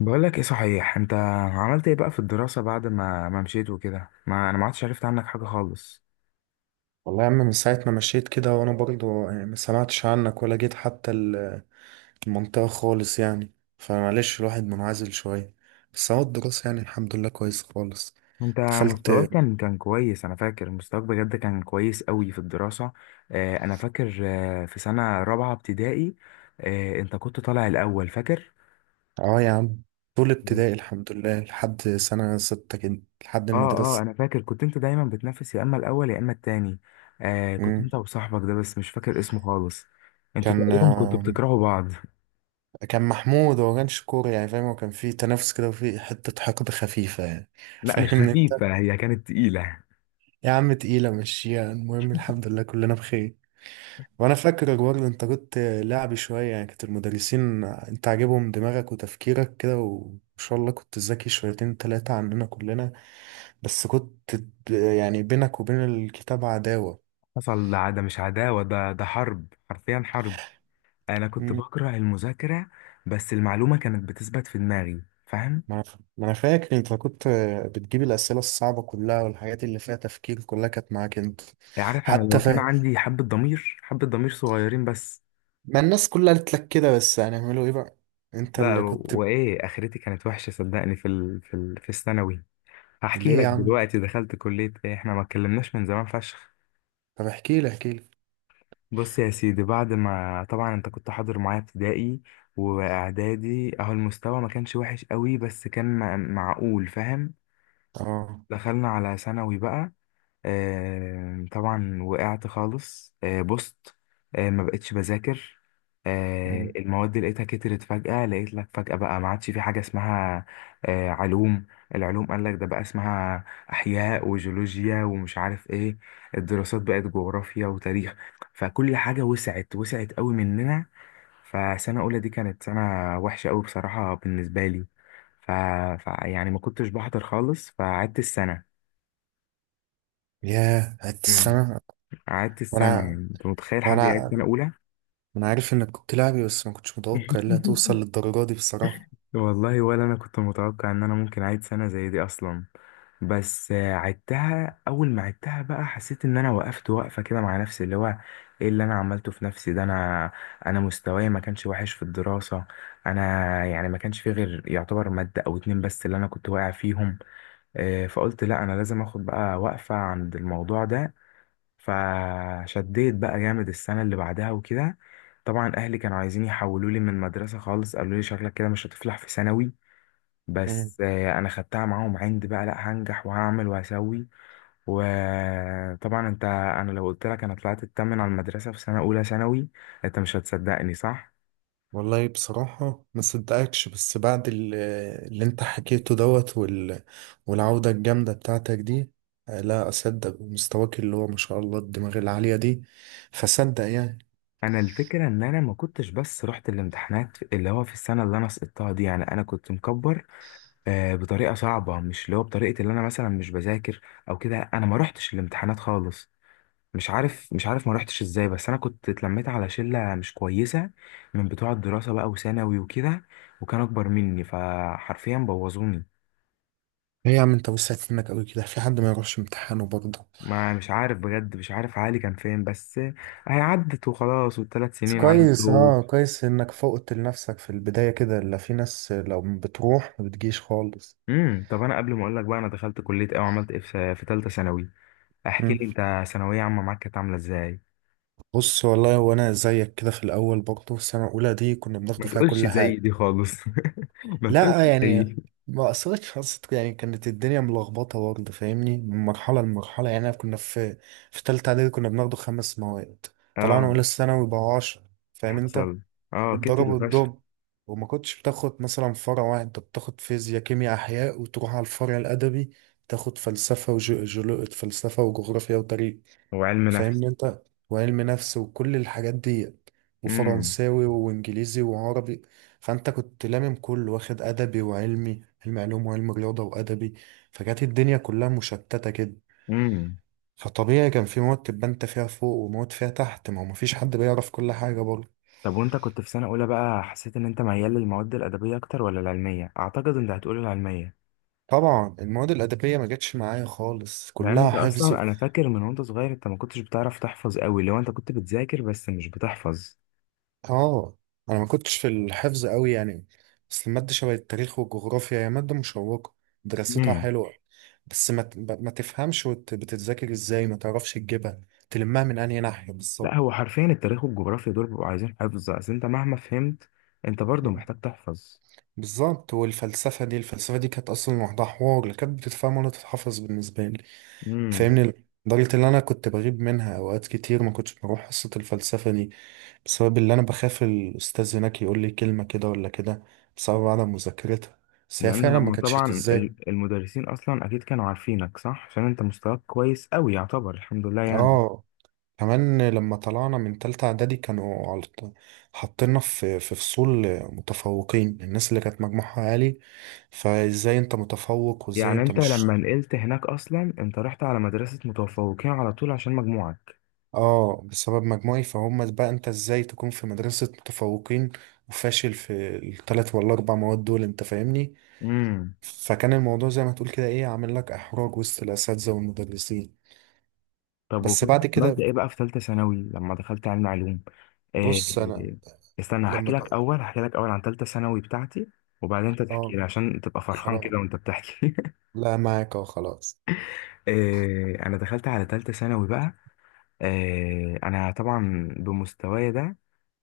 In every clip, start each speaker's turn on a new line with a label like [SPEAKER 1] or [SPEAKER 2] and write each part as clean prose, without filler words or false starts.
[SPEAKER 1] بقول لك ايه صحيح انت؟ عملت ايه بقى في الدراسة بعد ما مشيت وكده؟ ما انا ما عدتش عرفت عنك حاجة خالص.
[SPEAKER 2] والله يا عم من ساعة ما مشيت كده وانا برضه يعني ما سمعتش عنك ولا جيت حتى المنطقة خالص يعني فمعلش الواحد منعزل شوية. بس هو الدراسة يعني الحمد لله كويس خالص.
[SPEAKER 1] انت
[SPEAKER 2] دخلت.
[SPEAKER 1] مستواك كان كويس، انا فاكر مستواك بجد كان كويس قوي في الدراسة. آه انا فاكر في سنة رابعة ابتدائي. آه انت كنت طالع الاول فاكر.
[SPEAKER 2] اه يا عم. طول ابتدائي الحمد لله لحد سنة 6 كده لحد
[SPEAKER 1] اه اه
[SPEAKER 2] المدرسة.
[SPEAKER 1] انا فاكر كنت انت دايما بتنافس، يا اما الاول يا اما التاني. آه كنت
[SPEAKER 2] مم.
[SPEAKER 1] انت وصاحبك ده، بس مش فاكر اسمه خالص. انتوا
[SPEAKER 2] كان
[SPEAKER 1] تقريبا كنتوا
[SPEAKER 2] آه،
[SPEAKER 1] بتكرهوا بعض.
[SPEAKER 2] كان محمود هو كانش كورة يعني فاهم، هو كان فيه تنافس كده وفيه حتة حقد خفيفة يعني
[SPEAKER 1] لا مش
[SPEAKER 2] فاهمني انت.
[SPEAKER 1] خفيفة، هي كانت تقيلة.
[SPEAKER 2] يا عم تقيلة مشيها، المهم الحمد لله كلنا بخير. وانا فاكر اجوار الانترنت لعب شويه يعني، كانت المدرسين انت عاجبهم دماغك وتفكيرك كده وان شاء الله كنت ذكي شويتين تلاتة عننا كلنا. بس كنت يعني بينك وبين الكتاب عداوه.
[SPEAKER 1] حصل. ده مش عداوة، ده حرب، حرفيا حرب. أنا كنت
[SPEAKER 2] مم.
[SPEAKER 1] بكره المذاكرة، بس المعلومة كانت بتثبت في دماغي فاهم؟
[SPEAKER 2] ما انا ف- ما أنا فاكر انت كنت بتجيب الاسئله الصعبه كلها، والحاجات اللي فيها تفكير كلها كانت معاك انت.
[SPEAKER 1] عارف، أنا
[SPEAKER 2] حتى
[SPEAKER 1] لو
[SPEAKER 2] ف...
[SPEAKER 1] كان عندي حبة ضمير، حبة ضمير صغيرين بس.
[SPEAKER 2] ما الناس كلها قالت لك كده، بس هنعمله ايه بقى؟ انت
[SPEAKER 1] لا
[SPEAKER 2] اللي كنت.
[SPEAKER 1] وإيه، آخرتي كانت وحشة صدقني، في الثانوي. هحكي
[SPEAKER 2] ليه
[SPEAKER 1] لك
[SPEAKER 2] يا عم؟
[SPEAKER 1] دلوقتي دخلت كلية إيه، إحنا ما اتكلمناش من زمان فشخ.
[SPEAKER 2] طب احكي لي احكي لي.
[SPEAKER 1] بص يا سيدي، بعد ما طبعا أنت كنت حاضر معايا ابتدائي وإعدادي، أهو المستوى ما كانش وحش قوي، بس كان معقول فاهم؟
[SPEAKER 2] اه.
[SPEAKER 1] دخلنا على ثانوي بقى. طبعا وقعت خالص، بوست. ما بقتش بذاكر.
[SPEAKER 2] مم.
[SPEAKER 1] المواد اللي لقيتها كترت فجأة، لقيت لك فجأة بقى ما عادش في حاجة اسمها علوم. العلوم قال لك ده بقى اسمها أحياء وجيولوجيا ومش عارف ايه. الدراسات بقت جغرافيا وتاريخ. فكل حاجة وسعت وسعت قوي مننا. فسنة أولى دي كانت سنة وحشة قوي بصراحة بالنسبة لي. ف... يعني ما كنتش بحضر خالص، فقعدت السنة.
[SPEAKER 2] ياه قعدت
[SPEAKER 1] مم.
[SPEAKER 2] السنه.
[SPEAKER 1] قعدت السنة،
[SPEAKER 2] وانا
[SPEAKER 1] يعني أنت متخيل
[SPEAKER 2] هو
[SPEAKER 1] حد يقعد
[SPEAKER 2] انا
[SPEAKER 1] سنة أولى؟
[SPEAKER 2] انا عارف انك كنت لاعبي، بس ما كنتش متوقع انها توصل للدرجه دي بصراحه.
[SPEAKER 1] والله ولا أنا كنت متوقع إن أنا ممكن أعيد سنة زي دي أصلا. بس عدتها. أول ما عدتها بقى حسيت إن أنا وقفت وقفة كده مع نفسي، اللي هو إيه اللي أنا عملته في نفسي ده؟ أنا مستواي ما كانش وحش في الدراسة. أنا يعني ما كانش فيه غير يعتبر مادة أو اتنين بس اللي أنا كنت واقع فيهم. فقلت لا، أنا لازم أخد بقى وقفة عند الموضوع ده. فشديت بقى جامد السنة اللي بعدها وكده. طبعا أهلي كانوا عايزين يحولوا لي من مدرسة خالص، قالوا لي شكلك كده مش هتفلح في ثانوي.
[SPEAKER 2] مم.
[SPEAKER 1] بس أنا خدتها معاهم عند بقى، لأ هنجح وهعمل وهسوي. وطبعا أنت، أنا لو قلت لك أنا طلعت التامن على المدرسة في سنة أولى ثانوي، أنت مش هتصدقني صح؟
[SPEAKER 2] والله بصراحه ما صدقكش، بس بعد اللي انت حكيته دوت والعوده الجامده بتاعتك دي، لا اصدق مستواك اللي هو ما شاء الله الدماغ العاليه دي، فصدق يعني.
[SPEAKER 1] أنا الفكرة إن أنا ما كنتش بس رحت الامتحانات، اللي هو في السنة اللي أنا سقطتها دي، يعني أنا كنت مكبر بطريقه صعبه، مش اللي هو بطريقه اللي انا مثلا مش بذاكر او كده، انا ما روحتش الامتحانات خالص. مش عارف ما روحتش ازاي، بس انا كنت اتلميت على شله مش كويسه من بتوع الدراسه بقى وثانوي وكده، وكان اكبر مني فحرفيا بوظوني.
[SPEAKER 2] ايه يا عم انت وسعت منك قوي كده، في حد ما يروحش امتحانه برضه؟
[SPEAKER 1] ما مش عارف بجد، مش عارف عقلي كان فين، بس هي عدت وخلاص والثلاث
[SPEAKER 2] بس
[SPEAKER 1] سنين
[SPEAKER 2] كويس،
[SPEAKER 1] عدوا.
[SPEAKER 2] اه كويس انك فوقت لنفسك في البدايه كده، لا في ناس لو بتروح ما بتجيش خالص.
[SPEAKER 1] طب انا قبل ما اقول لك بقى انا دخلت كليه ايه وعملت ايه في ثالثه ثانوي، احكي لي انت ثانويه عامه معاك كانت عامله ازاي.
[SPEAKER 2] بص والله وانا زيك كده في الاول برضه، السنه الاولى دي كنا بناخد
[SPEAKER 1] ما
[SPEAKER 2] فيها
[SPEAKER 1] تقولش
[SPEAKER 2] كل
[SPEAKER 1] زي
[SPEAKER 2] حاجه.
[SPEAKER 1] دي خالص. ما تقولش
[SPEAKER 2] لا يعني
[SPEAKER 1] زي.
[SPEAKER 2] ما اثرتش حصت يعني، كانت الدنيا ملخبطه برضه فاهمني، من مرحله لمرحله يعني. كنا في في ثالثه اعدادي كنا بناخد خمس مواد، طلعنا
[SPEAKER 1] اه
[SPEAKER 2] اولى ثانوي بقى 10. فاهم انت؟
[SPEAKER 1] حصل. اه
[SPEAKER 2] الضرب
[SPEAKER 1] كتر فشخ.
[SPEAKER 2] والضرب. وما كنتش بتاخد مثلا فرع واحد، انت بتاخد فيزياء كيمياء احياء، وتروح على الفرع الادبي تاخد فلسفه وجغرافيا وتاريخ،
[SPEAKER 1] وعلم نفس.
[SPEAKER 2] فاهمني انت؟ وعلم نفس وكل الحاجات دي،
[SPEAKER 1] امم
[SPEAKER 2] وفرنساوي وانجليزي وعربي. فانت كنت لامم كله، واخد ادبي وعلمي، علم علوم وعلم رياضه وادبي. فكانت الدنيا كلها مشتته كده.
[SPEAKER 1] امم
[SPEAKER 2] فطبيعي كان في مواد تبقى انت فيها فوق ومواد فيها تحت، ما هو مفيش حد بيعرف كل حاجه برضه.
[SPEAKER 1] طب وانت كنت في سنة اولى بقى، حسيت ان انت ميال للمواد الادبية اكتر ولا العلمية؟ اعتقد انت هتقول العلمية،
[SPEAKER 2] طبعا المواد الادبيه ما جاتش معايا خالص،
[SPEAKER 1] لان
[SPEAKER 2] كلها
[SPEAKER 1] انت
[SPEAKER 2] حفظ.
[SPEAKER 1] اصلا انا فاكر من وانت صغير، انت ما كنتش بتعرف تحفظ قوي، لو انت كنت بتذاكر بس مش بتحفظ.
[SPEAKER 2] اه. انا ما كنتش في الحفظ قوي يعني. بس المادة شبه التاريخ والجغرافيا هي مادة مشوقة، دراستها
[SPEAKER 1] امم.
[SPEAKER 2] حلوة. بس ما ت- ب- ما تفهمش بتتذاكر ازاي ما تعرفش تجيبها، تلمها من انهي ناحية
[SPEAKER 1] لا
[SPEAKER 2] بالظبط.
[SPEAKER 1] هو حرفيا التاريخ والجغرافيا دول بيبقوا عايزين حفظ، اصل انت مهما فهمت انت برضو
[SPEAKER 2] مم.
[SPEAKER 1] محتاج تحفظ.
[SPEAKER 2] بالظبط. والفلسفة دي كانت أصلا لوحدها حوار، لا كانت بتتفهم ولا تتحفظ بالنسبة لي،
[SPEAKER 1] امم
[SPEAKER 2] فاهمني. لدرجة إن أنا كنت بغيب منها أوقات كتير، ما كنتش بروح حصة الفلسفة دي، بسبب اللي أنا بخاف الأستاذ هناك يقول لي كلمة كده ولا كده، بسبب عدم مذاكرتها. بس هي
[SPEAKER 1] لان
[SPEAKER 2] فعلا ما
[SPEAKER 1] هم
[SPEAKER 2] كانتش
[SPEAKER 1] طبعا
[SPEAKER 2] تتذاكر.
[SPEAKER 1] المدرسين اصلا اكيد كانوا عارفينك صح، عشان انت مستواك كويس قوي يعتبر الحمد لله يعني.
[SPEAKER 2] اه. كمان لما طلعنا من تالتة إعدادي كانوا حاطيننا في فصول متفوقين، الناس اللي كانت مجموعها عالي. فازاي انت متفوق وازاي
[SPEAKER 1] يعني
[SPEAKER 2] انت
[SPEAKER 1] انت
[SPEAKER 2] مش
[SPEAKER 1] لما
[SPEAKER 2] شاطر؟
[SPEAKER 1] نقلت هناك اصلا انت رحت على مدرسة متفوقين على طول عشان مجموعك.
[SPEAKER 2] اه بسبب مجموعي، فهم بقى انت ازاي تكون في مدرسة متفوقين وفاشل في التلات ولا أربع مواد دول، انت فاهمني؟
[SPEAKER 1] امم
[SPEAKER 2] فكان الموضوع زي ما تقول كده ايه، عامل لك احراج وسط الاساتذه والمدرسين.
[SPEAKER 1] طب
[SPEAKER 2] بس
[SPEAKER 1] وكنت
[SPEAKER 2] بعد
[SPEAKER 1] عملت
[SPEAKER 2] كده.
[SPEAKER 1] ايه بقى في ثالثة ثانوي لما دخلت علم علوم؟ إيه؟
[SPEAKER 2] بص انا.
[SPEAKER 1] استنى، هحكي
[SPEAKER 2] لما
[SPEAKER 1] لك
[SPEAKER 2] د-
[SPEAKER 1] اول هحكي لك اول عن ثالثة ثانوي بتاعتي، وبعدين انت تحكي
[SPEAKER 2] اه
[SPEAKER 1] لي عشان تبقى فرحان
[SPEAKER 2] خلاص.
[SPEAKER 1] كده وانت بتحكي.
[SPEAKER 2] لا معاك، اه خلاص.
[SPEAKER 1] إيه، انا دخلت على ثالثة ثانوي بقى. انا طبعا بمستواي ده،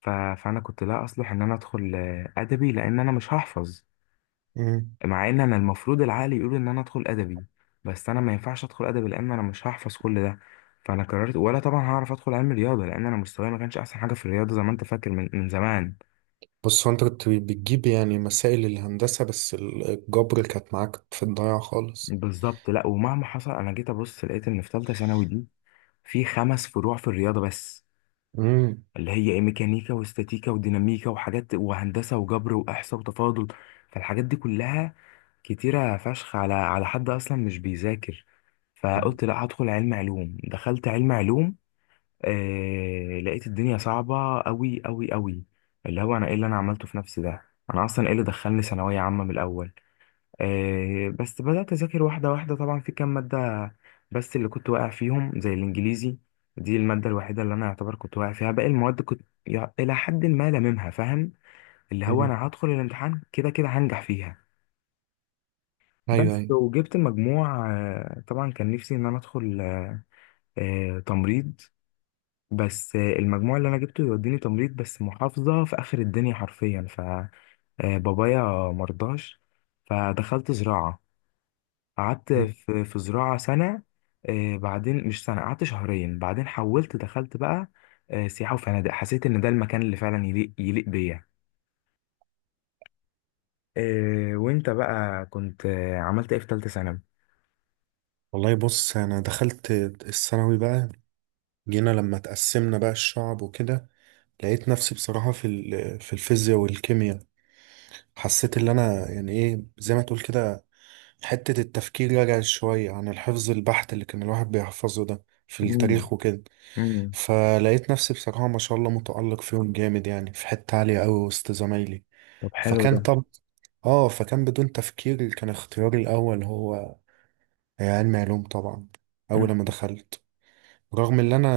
[SPEAKER 1] فانا كنت لا اصلح ان انا ادخل ادبي، لان انا مش هحفظ.
[SPEAKER 2] مم.
[SPEAKER 1] مع ان انا المفروض العقل يقول ان انا ادخل ادبي، بس انا ما ينفعش ادخل ادبي لان انا مش هحفظ كل ده. فانا قررت، ولا طبعا هعرف ادخل علم رياضه، لان انا مستواي ما كانش احسن حاجه في الرياضه زي ما انت فاكر من زمان.
[SPEAKER 2] بص هو انت كنت بتجيب يعني مسائل الهندسه، بس الجبر كانت معاك في الضياع خالص.
[SPEAKER 1] بالظبط. لا ومهما حصل انا جيت ابص لقيت ان في ثالثه ثانوي دي في خمس فروع في الرياضه بس،
[SPEAKER 2] امم.
[SPEAKER 1] اللي هي ايه، ميكانيكا واستاتيكا وديناميكا وحاجات، وهندسه وجبر واحصاء وتفاضل. فالحاجات دي كلها كتيره فشخ على حد اصلا مش بيذاكر. فقلت لا هدخل علم علوم، دخلت علم علوم. لقيت الدنيا صعبه قوي قوي قوي، اللي هو انا ايه اللي انا عملته في نفسي ده، انا اصلا ايه اللي دخلني ثانويه عامه من الاول. بس بدأت أذاكر واحدة واحدة، طبعا في كام مادة بس اللي كنت واقع فيهم، زي الإنجليزي. دي المادة الوحيدة اللي أنا يعتبر كنت واقع فيها، باقي المواد كنت إلى حد ما لاممها فاهم، اللي هو أنا هدخل الامتحان كده كده هنجح فيها.
[SPEAKER 2] ايوه
[SPEAKER 1] بس
[SPEAKER 2] ايوه.
[SPEAKER 1] وجبت المجموع، طبعا كان نفسي إن أنا أدخل تمريض، بس المجموع اللي أنا جبته يوديني تمريض بس محافظة في آخر الدنيا حرفيا، ف بابايا مرضاش. فدخلت زراعة، قعدت
[SPEAKER 2] مم.
[SPEAKER 1] في زراعة سنة. بعدين مش سنة، قعدت شهرين بعدين حولت، دخلت بقى سياحة وفنادق. حسيت إن ده المكان اللي فعلا يليق يليق بيا. وأنت بقى كنت عملت إيه في تالتة ثانوي؟
[SPEAKER 2] والله بص انا دخلت الثانوي بقى، جينا لما تقسمنا بقى الشعب وكده، لقيت نفسي بصراحه في الفيزياء والكيمياء، حسيت اللي انا يعني ايه زي ما تقول كده، حتة التفكير رجعت شوية عن الحفظ البحت اللي كان الواحد بيحفظه ده في
[SPEAKER 1] مم،
[SPEAKER 2] التاريخ وكده.
[SPEAKER 1] مم.
[SPEAKER 2] فلقيت نفسي بصراحة ما شاء الله متألق فيهم جامد يعني، في حتة عالية أوي وسط زمايلي.
[SPEAKER 1] طب حلو
[SPEAKER 2] فكان
[SPEAKER 1] ده.
[SPEAKER 2] طب، اه فكان بدون تفكير كان اختياري الأول هو علم علوم طبعا. أول
[SPEAKER 1] مم.
[SPEAKER 2] لما دخلت، رغم ان انا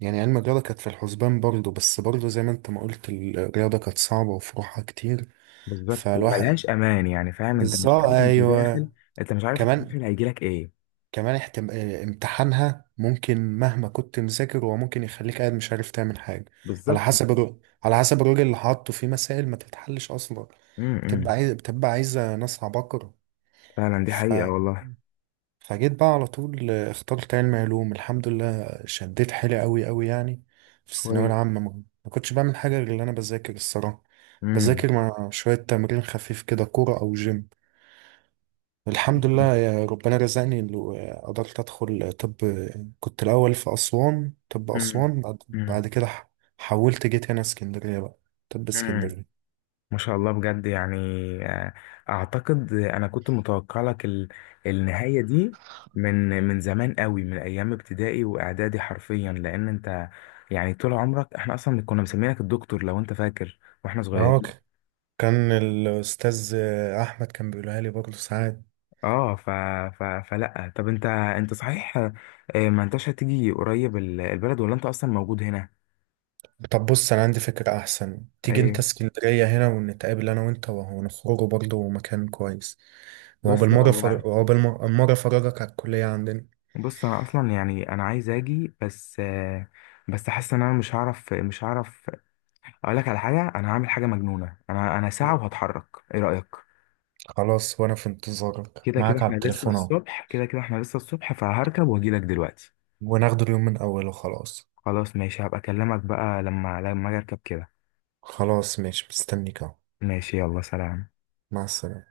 [SPEAKER 2] يعني علم الرياضة كانت في الحسبان برضه، بس برضه زي ما انت ما قلت الرياضة كانت صعبة وفروعها كتير،
[SPEAKER 1] بالظبط،
[SPEAKER 2] فالواحد.
[SPEAKER 1] وملهاش أمان يعني فاهم أنت، مش
[SPEAKER 2] بالظبط،
[SPEAKER 1] عارف أنت داخل.
[SPEAKER 2] ايوه.
[SPEAKER 1] أنت مش عارف التقدير
[SPEAKER 2] كمان
[SPEAKER 1] اللي هيجيلك إيه.
[SPEAKER 2] كمان احتم... آه، امتحانها ممكن مهما كنت مذاكر، هو ممكن يخليك قاعد مش عارف تعمل حاجه، على
[SPEAKER 1] بالظبط.
[SPEAKER 2] حسب الر... على حسب الراجل اللي حاطه في مسائل ما تتحلش اصلا،
[SPEAKER 1] مم،
[SPEAKER 2] بتبقى
[SPEAKER 1] مم.
[SPEAKER 2] عايز بتبقى عايزه ناس عباقره.
[SPEAKER 1] فعلا دي
[SPEAKER 2] ف...
[SPEAKER 1] حقيقة والله.
[SPEAKER 2] فجيت بقى على طول، اخترت علم علوم الحمد لله، شديت حيلي قوي قوي يعني. في الثانويه
[SPEAKER 1] كويس.
[SPEAKER 2] العامه ما كنتش بعمل حاجه غير اللي انا بذاكر الصراحه،
[SPEAKER 1] مم.
[SPEAKER 2] بذاكر مع شويه تمرين خفيف كده كوره او جيم. الحمد لله يا ربنا رزقني إنه قدرت أدخل طب، كنت الأول في أسوان. طب
[SPEAKER 1] مم.
[SPEAKER 2] أسوان بعد
[SPEAKER 1] مم.
[SPEAKER 2] كده حولت جيت هنا اسكندرية بقى، طب
[SPEAKER 1] مم.
[SPEAKER 2] اسكندرية.
[SPEAKER 1] ما شاء الله بجد يعني. آه، اعتقد انا كنت متوقع لك النهاية دي من زمان قوي، من ايام ابتدائي واعدادي حرفيا، لان انت يعني طول عمرك احنا اصلا كنا مسمينك الدكتور لو انت فاكر، واحنا
[SPEAKER 2] اه
[SPEAKER 1] صغيرين.
[SPEAKER 2] كان الأستاذ أحمد كان بيقولها لي برضه ساعات.
[SPEAKER 1] اه. فلا، طب انت صحيح، ما انتش هتيجي قريب البلد، ولا انت اصلا موجود هنا؟
[SPEAKER 2] طب بص، أنا عندي فكرة أحسن، تيجي أنت
[SPEAKER 1] ايه؟
[SPEAKER 2] اسكندرية هنا، ونتقابل أنا وأنت وهو، نخرجوا برضه مكان كويس، وهو
[SPEAKER 1] بص
[SPEAKER 2] بالمرة
[SPEAKER 1] هو
[SPEAKER 2] فر... وهو بالمرة المرة أفرجك على الكلية عندنا.
[SPEAKER 1] بص انا اصلا يعني انا عايز اجي، بس بس حاسس ان انا مش هعرف، مش هعرف. اقول لك على حاجه، انا هعمل حاجه مجنونه، انا ساعه وهتحرك، ايه رايك؟
[SPEAKER 2] خلاص وأنا في انتظارك معاك على التليفون أهو،
[SPEAKER 1] كده كده احنا لسه الصبح، فهركب واجي لك دلوقتي.
[SPEAKER 2] وناخده اليوم من أوله. خلاص.
[SPEAKER 1] خلاص ماشي، هبقى اكلمك بقى لما اجي اركب كده.
[SPEAKER 2] خلاص ماشي مستنيك اهو.
[SPEAKER 1] ماشي يلا سلام.
[SPEAKER 2] مع السلامة.